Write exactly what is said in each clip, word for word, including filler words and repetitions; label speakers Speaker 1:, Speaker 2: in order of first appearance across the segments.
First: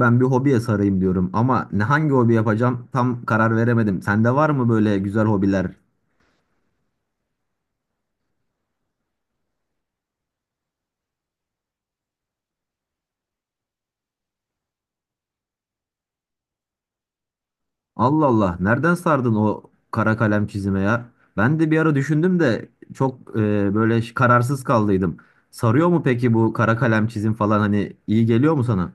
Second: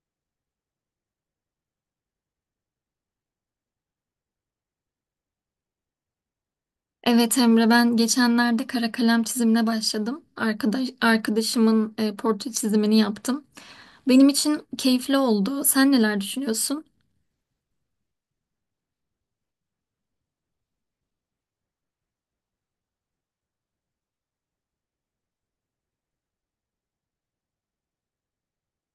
Speaker 1: Ben bir hobiye sarayım diyorum ama ne hangi hobi yapacağım tam karar veremedim. Sende var mı böyle güzel hobiler?
Speaker 2: Evet Emre, ben geçenlerde kara kalem çizimine başladım. Arkadaş, arkadaşımın e, portre çizimini yaptım. Benim için keyifli oldu. Sen neler düşünüyorsun?
Speaker 1: Allah Allah, nereden sardın o kara kalem çizime ya? Ben de bir ara düşündüm de çok e, böyle ş- kararsız kaldıydım. Sarıyor mu peki bu kara kalem çizim falan hani iyi geliyor mu sana?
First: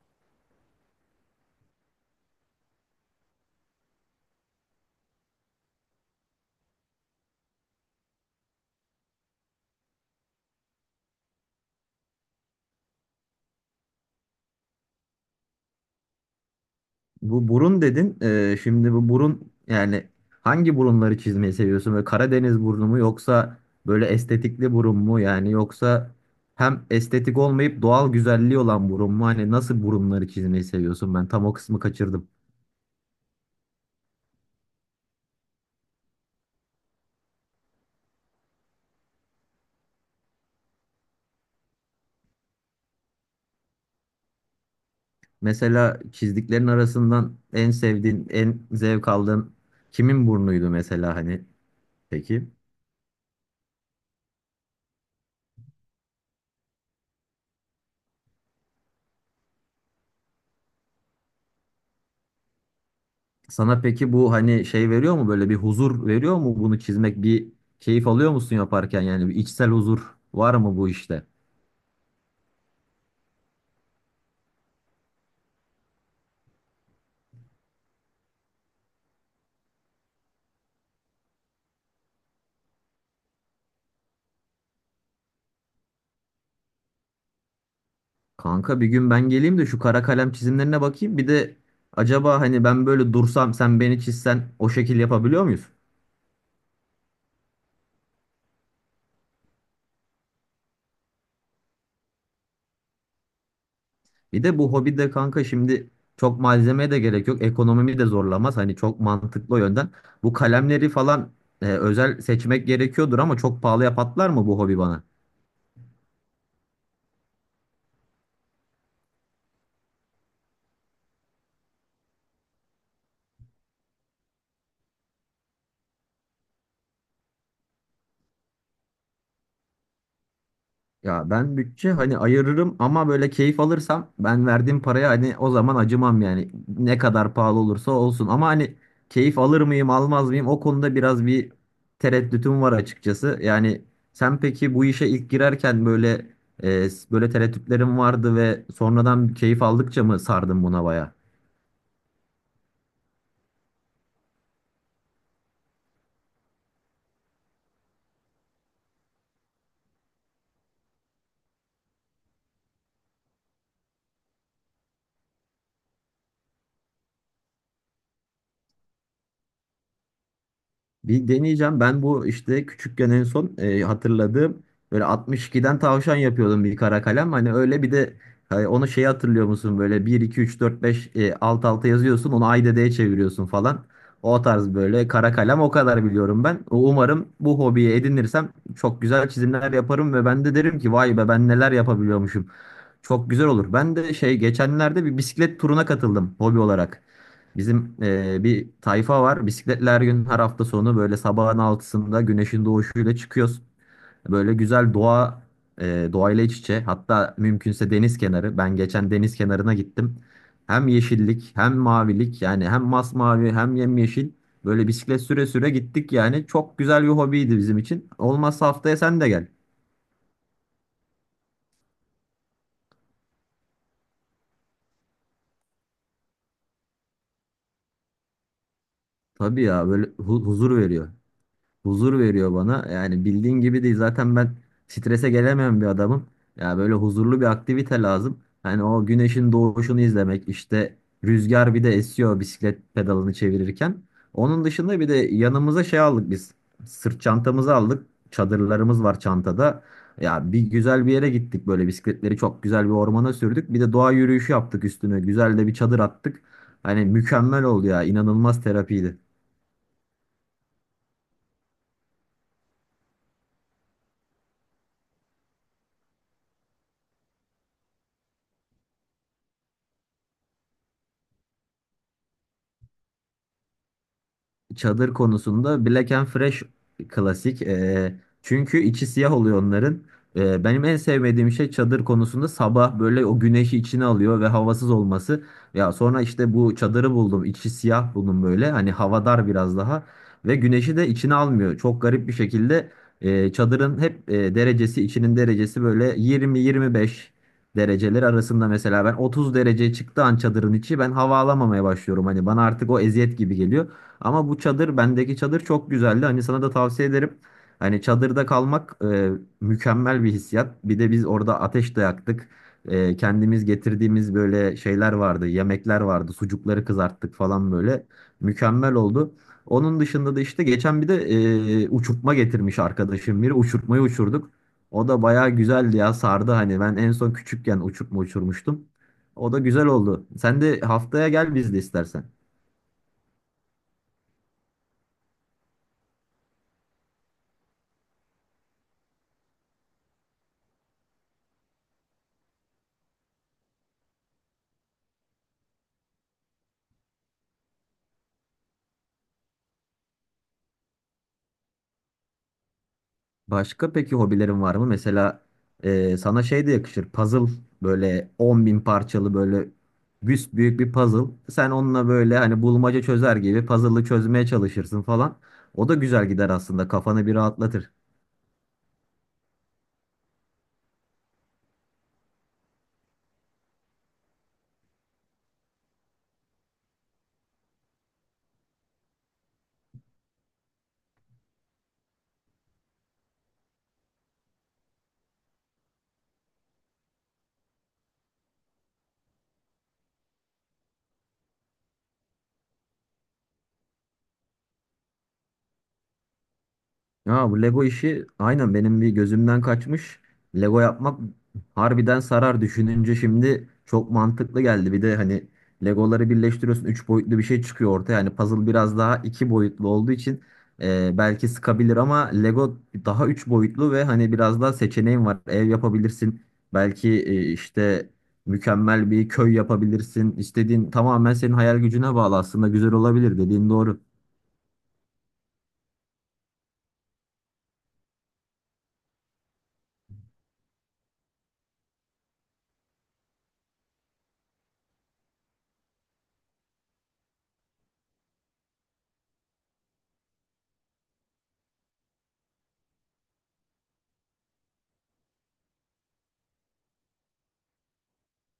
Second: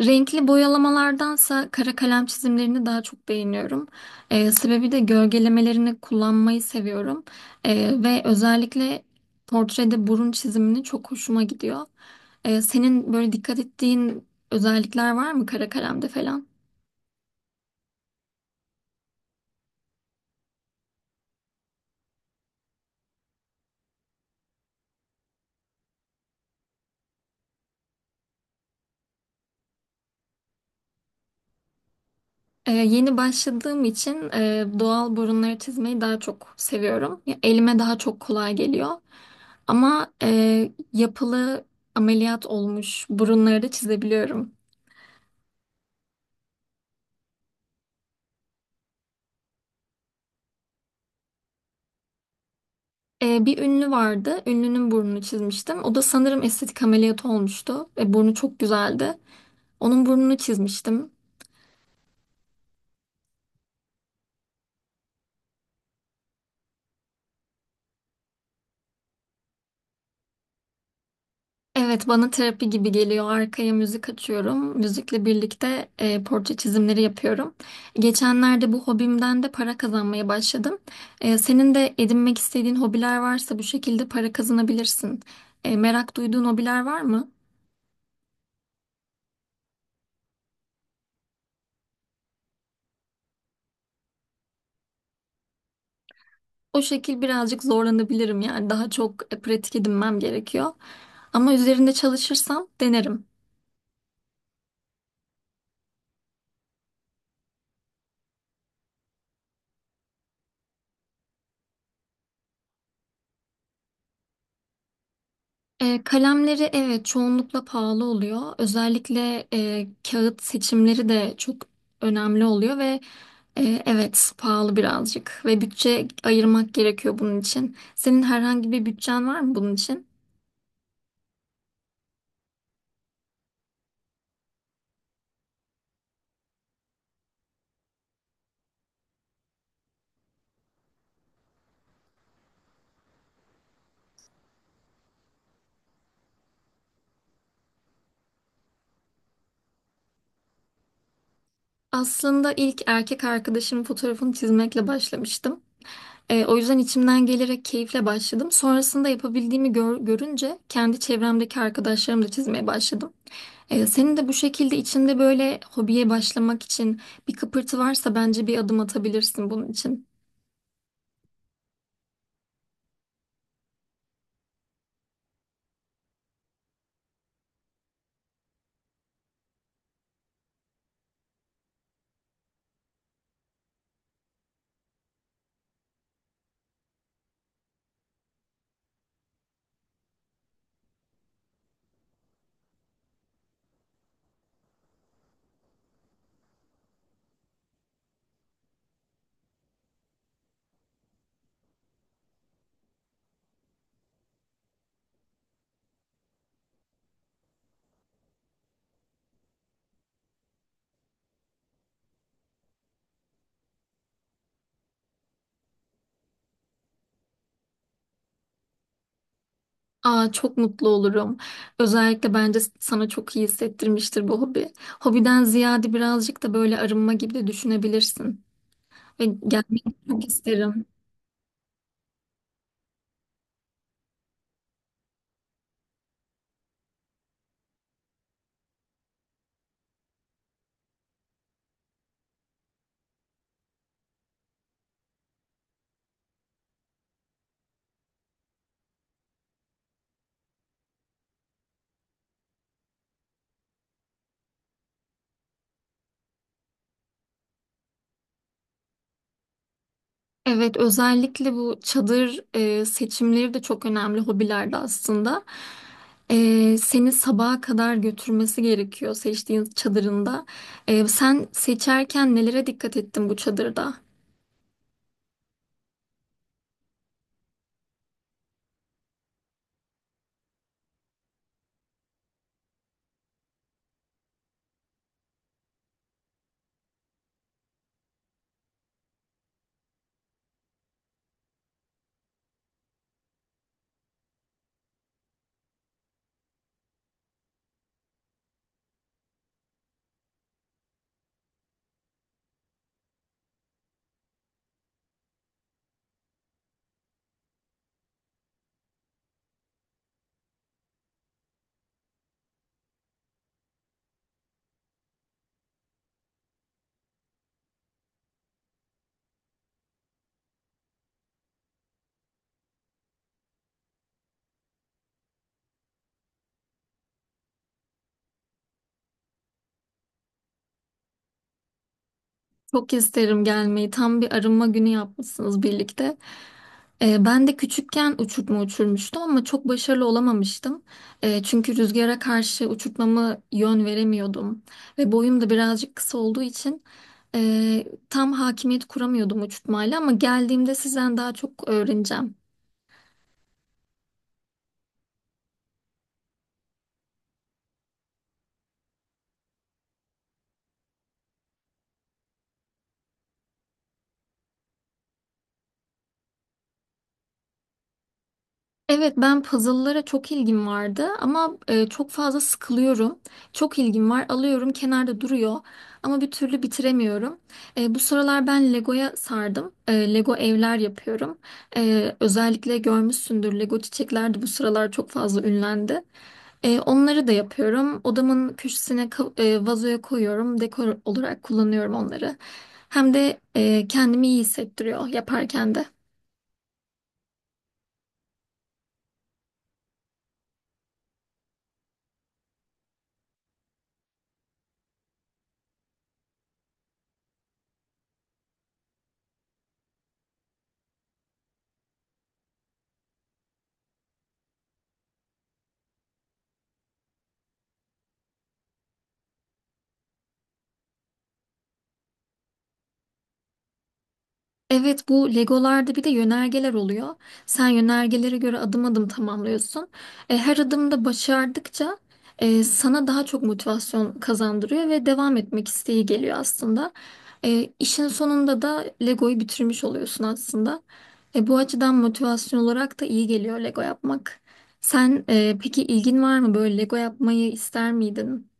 Speaker 2: Renkli boyalamalardansa kara kalem çizimlerini daha çok beğeniyorum. E, sebebi de gölgelemelerini kullanmayı seviyorum. E, ve özellikle portrede burun çizimini çok hoşuma gidiyor. E, senin böyle dikkat ettiğin özellikler var mı kara kalemde falan?
Speaker 1: Bu burun dedin. Ee, şimdi bu burun yani hangi burunları çizmeyi seviyorsun? Böyle Karadeniz burnu mu yoksa böyle estetikli burun mu? Yani yoksa hem estetik olmayıp doğal güzelliği olan burun mu? Hani nasıl burunları çizmeyi seviyorsun? Ben tam o kısmı kaçırdım.
Speaker 2: Ee, yeni başladığım için e, doğal burunları çizmeyi daha çok seviyorum. Ya, elime daha çok kolay geliyor. Ama e, yapılı ameliyat olmuş burunları da çizebiliyorum.
Speaker 1: Mesela çizdiklerin arasından en sevdiğin, en zevk aldığın kimin burnuydu mesela hani? Peki.
Speaker 2: Ee, bir ünlü vardı. Ünlünün burnunu çizmiştim. O da sanırım estetik ameliyat olmuştu. Ve burnu çok güzeldi. Onun burnunu çizmiştim.
Speaker 1: Sana peki bu hani şey veriyor mu, böyle bir huzur veriyor mu bunu çizmek, bir keyif alıyor musun yaparken, yani bir içsel huzur var mı bu işte?
Speaker 2: Evet, bana terapi gibi geliyor. Arkaya müzik açıyorum. Müzikle birlikte e, portre çizimleri yapıyorum. Geçenlerde bu hobimden de para kazanmaya başladım. E, senin de edinmek istediğin hobiler varsa bu şekilde para kazanabilirsin. E, merak duyduğun hobiler var mı?
Speaker 1: Kanka bir gün ben geleyim de şu kara kalem çizimlerine bakayım bir de, acaba hani ben böyle dursam sen beni çizsen o şekil yapabiliyor muyuz?
Speaker 2: O şekil birazcık zorlanabilirim, yani daha çok e, pratik edinmem gerekiyor. Ama üzerinde çalışırsam denerim.
Speaker 1: Bir de bu hobide kanka şimdi çok malzemeye de gerek yok, ekonomimi de zorlamaz hani, çok mantıklı o yönden. Bu kalemleri falan e, özel seçmek gerekiyordur ama çok pahalıya patlar mı bu hobi bana?
Speaker 2: E, kalemleri evet çoğunlukla pahalı oluyor. Özellikle e, kağıt seçimleri de çok önemli oluyor ve e, evet pahalı birazcık ve bütçe ayırmak gerekiyor bunun için. Senin herhangi bir bütçen var mı bunun için?
Speaker 1: Ya ben bütçe hani ayırırım ama böyle keyif alırsam ben verdiğim paraya hani o zaman acımam yani, ne kadar pahalı olursa olsun ama hani keyif alır mıyım almaz mıyım, o konuda biraz bir tereddütüm var açıkçası. Yani sen peki bu işe ilk girerken böyle e, böyle tereddütlerin vardı ve sonradan keyif aldıkça mı sardın buna baya?
Speaker 2: Aslında ilk erkek arkadaşımın fotoğrafını çizmekle başlamıştım. E, o yüzden içimden gelerek keyifle başladım. Sonrasında yapabildiğimi gör- görünce kendi çevremdeki arkadaşlarımı da çizmeye başladım. E, senin de bu şekilde içinde böyle hobiye başlamak için bir kıpırtı varsa bence bir adım atabilirsin bunun için.
Speaker 1: Bir deneyeceğim. Ben bu işte küçükken en son e, hatırladığım böyle altmış ikiden tavşan yapıyordum bir kara kalem. Hani öyle bir de, hani onu şey, hatırlıyor musun böyle bir iki üç dört beş e, alt alta yazıyorsun onu, ay dedeye çeviriyorsun falan. O tarz böyle kara kalem, o kadar biliyorum ben. Umarım bu hobiyi edinirsem çok güzel çizimler yaparım ve ben de derim ki vay be, ben neler yapabiliyormuşum. Çok güzel olur. Ben de şey, geçenlerde bir bisiklet turuna katıldım hobi olarak. Bizim eee, bir tayfa var. Bisikletler gün her hafta sonu böyle sabahın altısında güneşin doğuşuyla çıkıyoruz. Böyle güzel doğa, eee doğayla iç içe. Hatta mümkünse deniz kenarı. Ben geçen deniz kenarına gittim. Hem yeşillik hem mavilik, yani hem masmavi hem yemyeşil. Böyle bisiklet süre süre gittik yani. Çok güzel bir hobiydi bizim için. Olmazsa haftaya sen de gel.
Speaker 2: Aa, çok mutlu olurum. Özellikle bence sana çok iyi hissettirmiştir bu hobi. Hobiden ziyade birazcık da böyle arınma gibi de düşünebilirsin. Ve
Speaker 1: Tabii
Speaker 2: gelmeyi
Speaker 1: ya, böyle
Speaker 2: çok
Speaker 1: hu- huzur
Speaker 2: isterim.
Speaker 1: veriyor. Huzur veriyor bana. Yani bildiğin gibi değil. Zaten ben strese gelemeyen bir adamım. Ya böyle huzurlu bir aktivite lazım. Hani o güneşin doğuşunu izlemek, işte rüzgar bir de esiyor bisiklet pedalını çevirirken. Onun dışında bir de yanımıza şey aldık biz. Sırt çantamızı aldık. Çadırlarımız var çantada. Ya bir güzel bir yere gittik, böyle bisikletleri çok güzel bir ormana sürdük. Bir de doğa yürüyüşü yaptık üstüne. Güzel de bir çadır attık. Hani mükemmel oldu ya. İnanılmaz terapiydi.
Speaker 2: Evet, özellikle bu çadır e, seçimleri de çok önemli hobilerde aslında. E, seni sabaha kadar götürmesi gerekiyor seçtiğin çadırında. E, sen seçerken nelere dikkat ettin bu çadırda?
Speaker 1: Çadır konusunda Black and Fresh klasik. Ee, çünkü içi siyah oluyor onların. Ee, benim en sevmediğim şey çadır konusunda, sabah böyle o güneşi içine alıyor ve havasız olması. Ya sonra işte bu çadırı buldum. İçi siyah buldum böyle. Hani havadar biraz daha. Ve güneşi de içine almıyor. Çok garip bir şekilde e, çadırın hep e, derecesi, içinin derecesi böyle yirmi yirmi beş dereceler arasında, mesela ben otuz dereceye çıktığı an çadırın içi, ben hava alamamaya başlıyorum. Hani bana artık o eziyet gibi geliyor. Ama bu çadır, bendeki çadır çok güzeldi. Hani sana da tavsiye ederim. Hani çadırda kalmak e, mükemmel bir hissiyat. Bir de biz orada ateş de yaktık. E, kendimiz getirdiğimiz böyle şeyler vardı. Yemekler vardı. Sucukları kızarttık falan böyle. Mükemmel oldu. Onun dışında da işte geçen bir de e, uçurtma getirmiş arkadaşım biri. Uçurtmayı uçurduk. O da bayağı güzeldi ya, sardı hani. Ben en son küçükken uçurtma uçurmuştum. O da güzel oldu. Sen de haftaya gel biz de istersen.
Speaker 2: Çok isterim gelmeyi. Tam bir arınma günü yapmışsınız birlikte. Ee, ben de küçükken uçurtma uçurmuştum ama çok başarılı olamamıştım. Ee, çünkü rüzgara karşı uçurtmamı yön veremiyordum. Ve boyum da birazcık kısa olduğu için e, tam hakimiyet kuramıyordum uçurtmayla, ama geldiğimde sizden daha çok öğreneceğim.
Speaker 1: Başka peki hobilerin var mı? Mesela e, sana şey de yakışır. Puzzle, böyle on bin parçalı böyle büs büyük bir puzzle. Sen onunla böyle hani bulmaca çözer gibi puzzle'ı çözmeye çalışırsın falan. O da güzel gider aslında. Kafanı bir rahatlatır.
Speaker 2: Evet, ben puzzle'lara çok ilgim vardı ama e, çok fazla sıkılıyorum. Çok ilgim var, alıyorum, kenarda duruyor ama bir türlü bitiremiyorum. E, bu sıralar ben Lego'ya sardım. E, Lego evler yapıyorum. E, özellikle görmüşsündür, Lego çiçekler de bu sıralar çok fazla ünlendi. E, onları da yapıyorum. Odamın köşesine ka- e, vazoya koyuyorum. Dekor olarak kullanıyorum onları. Hem de e, kendimi iyi hissettiriyor yaparken de.
Speaker 1: Ha, bu Lego işi aynen benim bir gözümden kaçmış. Lego yapmak harbiden sarar. Düşününce şimdi çok mantıklı geldi. Bir de hani Legoları birleştiriyorsun, üç boyutlu bir şey çıkıyor ortaya. Yani puzzle biraz daha iki boyutlu olduğu için e, belki sıkabilir ama Lego daha üç boyutlu ve hani biraz daha seçeneğin var. Ev yapabilirsin. Belki e, işte mükemmel bir köy yapabilirsin. İstediğin tamamen senin hayal gücüne bağlı. Aslında güzel olabilir, dediğin doğru.
Speaker 2: Evet, bu Legolarda bir de yönergeler oluyor. Sen yönergelere göre adım adım tamamlıyorsun. E, her adımda başardıkça e, sana daha çok motivasyon kazandırıyor ve devam etmek isteği geliyor aslında. E, işin sonunda da Lego'yu bitirmiş oluyorsun aslında. E, bu açıdan motivasyon olarak da iyi geliyor Lego yapmak. Sen e, peki ilgin var mı, böyle Lego yapmayı ister miydin?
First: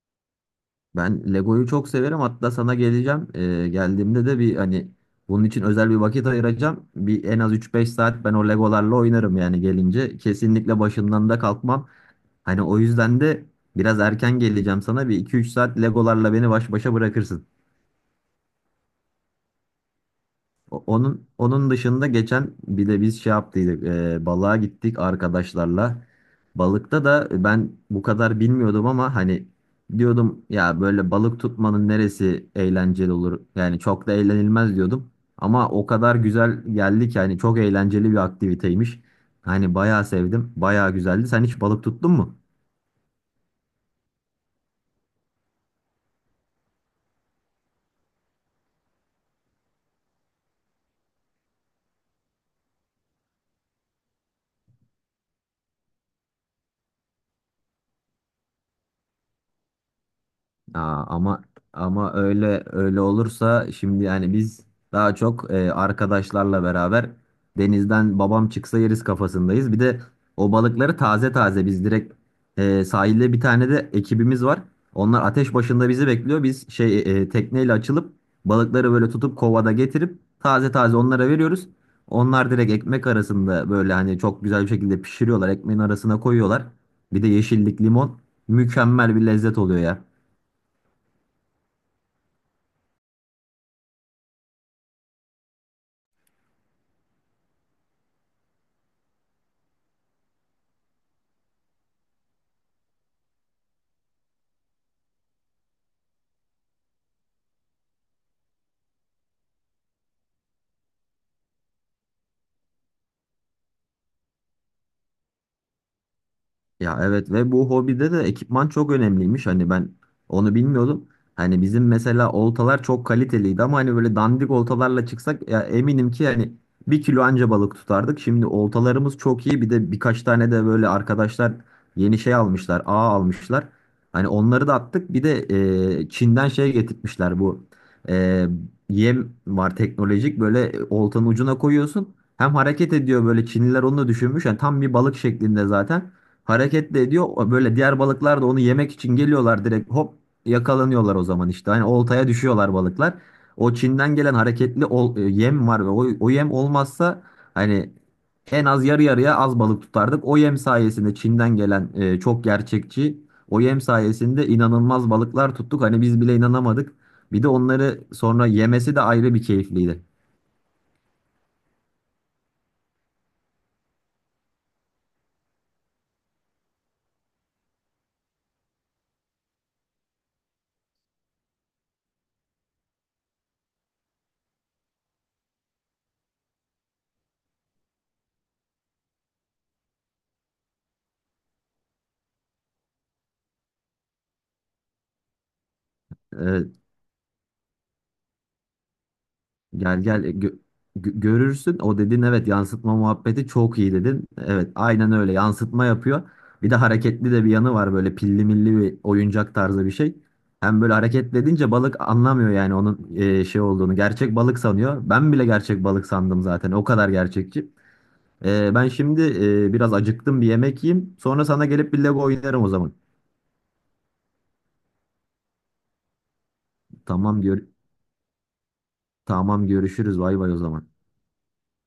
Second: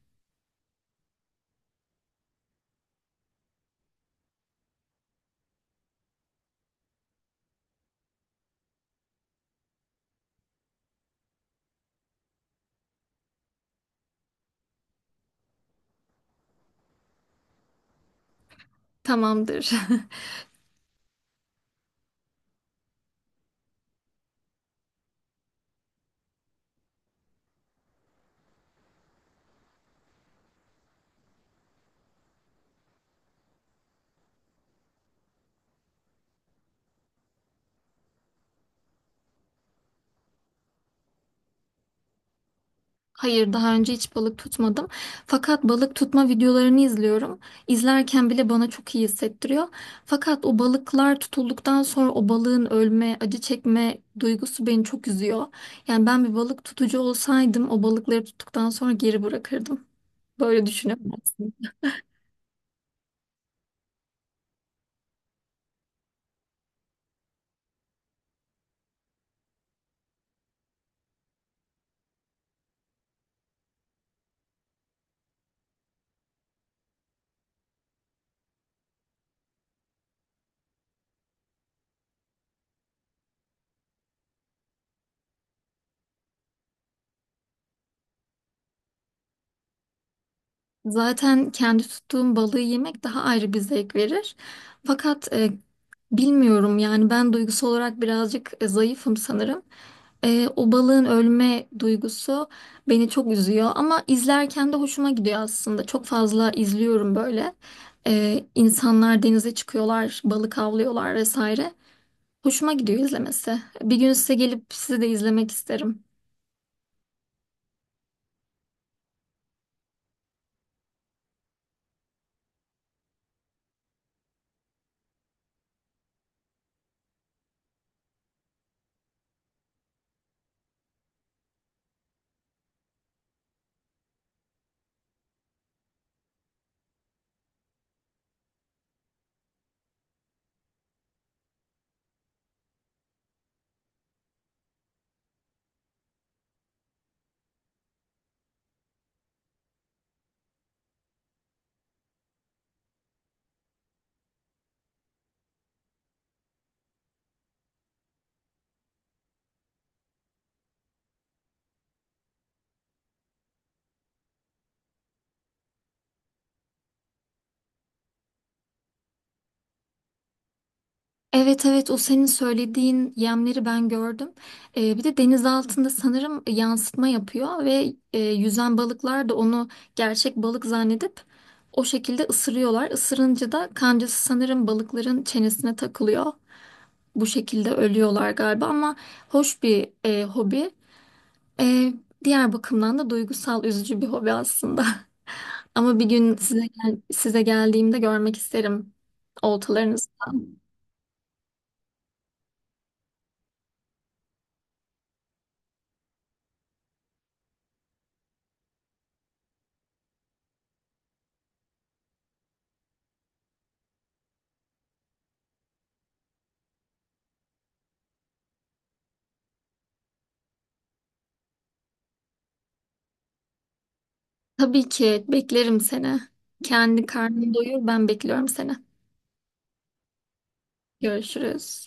Speaker 1: Ben Lego'yu çok severim. Hatta sana geleceğim. Ee, geldiğimde de bir hani bunun için özel bir vakit ayıracağım. Bir en az üç beş saat ben o Legolarla oynarım yani gelince. Kesinlikle başından da kalkmam. Hani o yüzden de biraz erken geleceğim sana. Bir iki üç saat Legolarla beni baş başa bırakırsın.
Speaker 2: Tamamdır.
Speaker 1: O- Onun onun dışında geçen bir de biz şey yaptıydık, e, balığa gittik arkadaşlarla. Balıkta da ben bu kadar bilmiyordum ama hani diyordum ya, böyle balık tutmanın neresi eğlenceli olur? Yani çok da eğlenilmez diyordum. Ama o kadar güzel geldi ki hani, çok eğlenceli bir aktiviteymiş. Hani bayağı sevdim, bayağı güzeldi. Sen hiç balık tuttun mu?
Speaker 2: Hayır, daha önce hiç balık tutmadım. Fakat balık tutma videolarını izliyorum. İzlerken bile bana çok iyi hissettiriyor. Fakat o balıklar tutulduktan sonra o balığın ölme, acı çekme duygusu beni çok üzüyor. Yani ben bir balık tutucu olsaydım, o balıkları tuttuktan sonra geri bırakırdım. Böyle
Speaker 1: Aa,
Speaker 2: düşünüyorum
Speaker 1: ama
Speaker 2: aslında.
Speaker 1: ama öyle öyle olursa şimdi, yani biz daha çok e, arkadaşlarla beraber denizden babam çıksa yeriz kafasındayız. Bir de o balıkları taze taze biz direkt, e, sahilde bir tane de ekibimiz var. Onlar ateş başında bizi bekliyor. Biz şey, e, tekneyle açılıp balıkları böyle tutup kovada getirip taze taze onlara veriyoruz. Onlar direkt ekmek arasında böyle hani çok güzel bir şekilde pişiriyorlar. Ekmeğin arasına koyuyorlar. Bir de yeşillik, limon, mükemmel bir lezzet oluyor ya.
Speaker 2: Zaten kendi tuttuğum balığı yemek daha ayrı bir zevk verir. Fakat e, bilmiyorum, yani ben duygusal olarak birazcık e, zayıfım sanırım. Ee, o balığın ölme duygusu beni çok üzüyor ama izlerken de hoşuma gidiyor aslında. Çok fazla izliyorum böyle. Ee, insanlar denize çıkıyorlar, balık avlıyorlar vesaire. Hoşuma gidiyor izlemesi. Bir gün size gelip sizi de izlemek isterim.
Speaker 1: Ya evet, ve bu hobide de ekipman çok önemliymiş. Hani ben onu bilmiyordum. Hani bizim mesela oltalar çok kaliteliydi ama hani böyle dandik oltalarla çıksak ya, eminim ki yani bir kilo anca balık tutardık. Şimdi oltalarımız çok iyi. Bir de birkaç tane de böyle arkadaşlar yeni şey almışlar, ağ almışlar. Hani onları da attık. Bir de e, Çin'den şey getirtmişler, bu e, yem var teknolojik, böyle e, oltanın ucuna koyuyorsun. Hem hareket ediyor böyle. Çinliler onu da düşünmüş. Yani tam bir balık şeklinde zaten. Hareket de ediyor. Böyle diğer balıklar da onu yemek için geliyorlar, direkt hop yakalanıyorlar o zaman işte. Hani oltaya düşüyorlar balıklar. O Çin'den gelen hareketli ol- e, yem var ve o, o yem olmazsa hani en az yarı yarıya az balık tutardık. O yem sayesinde, Çin'den gelen e, çok gerçekçi o yem sayesinde inanılmaz balıklar tuttuk. Hani biz bile inanamadık. Bir de onları sonra yemesi de ayrı bir keyifliydi.
Speaker 2: Evet, evet, o senin söylediğin yemleri ben gördüm. Ee, bir de deniz altında sanırım yansıtma yapıyor ve e, yüzen balıklar da onu gerçek balık zannedip o şekilde ısırıyorlar. Isırınca da kancası sanırım balıkların çenesine takılıyor. Bu şekilde ölüyorlar galiba ama hoş bir e, hobi. E, Diğer bakımdan da duygusal, üzücü bir hobi aslında. Ama bir gün size
Speaker 1: E,
Speaker 2: gel- size geldiğimde görmek isterim
Speaker 1: Gel
Speaker 2: oltalarınızı.
Speaker 1: gel, e, gö- gö- görürsün. O dedin, evet, yansıtma muhabbeti çok iyi dedin. Evet, aynen öyle yansıtma yapıyor. Bir de hareketli de bir yanı var, böyle pilli milli bir oyuncak tarzı bir şey. Hem böyle hareketli edince balık anlamıyor yani onun e, şey olduğunu. Gerçek balık sanıyor. Ben bile gerçek balık sandım zaten. O kadar gerçekçi. E, ben şimdi e, biraz acıktım, bir yemek yiyeyim. Sonra sana gelip bir Lego oynarım o zaman.
Speaker 2: Tabii ki beklerim seni. Kendi
Speaker 1: Tamam,
Speaker 2: karnını
Speaker 1: gör
Speaker 2: doyur, ben bekliyorum seni.
Speaker 1: tamam görüşürüz. Bay bay o zaman.
Speaker 2: Görüşürüz.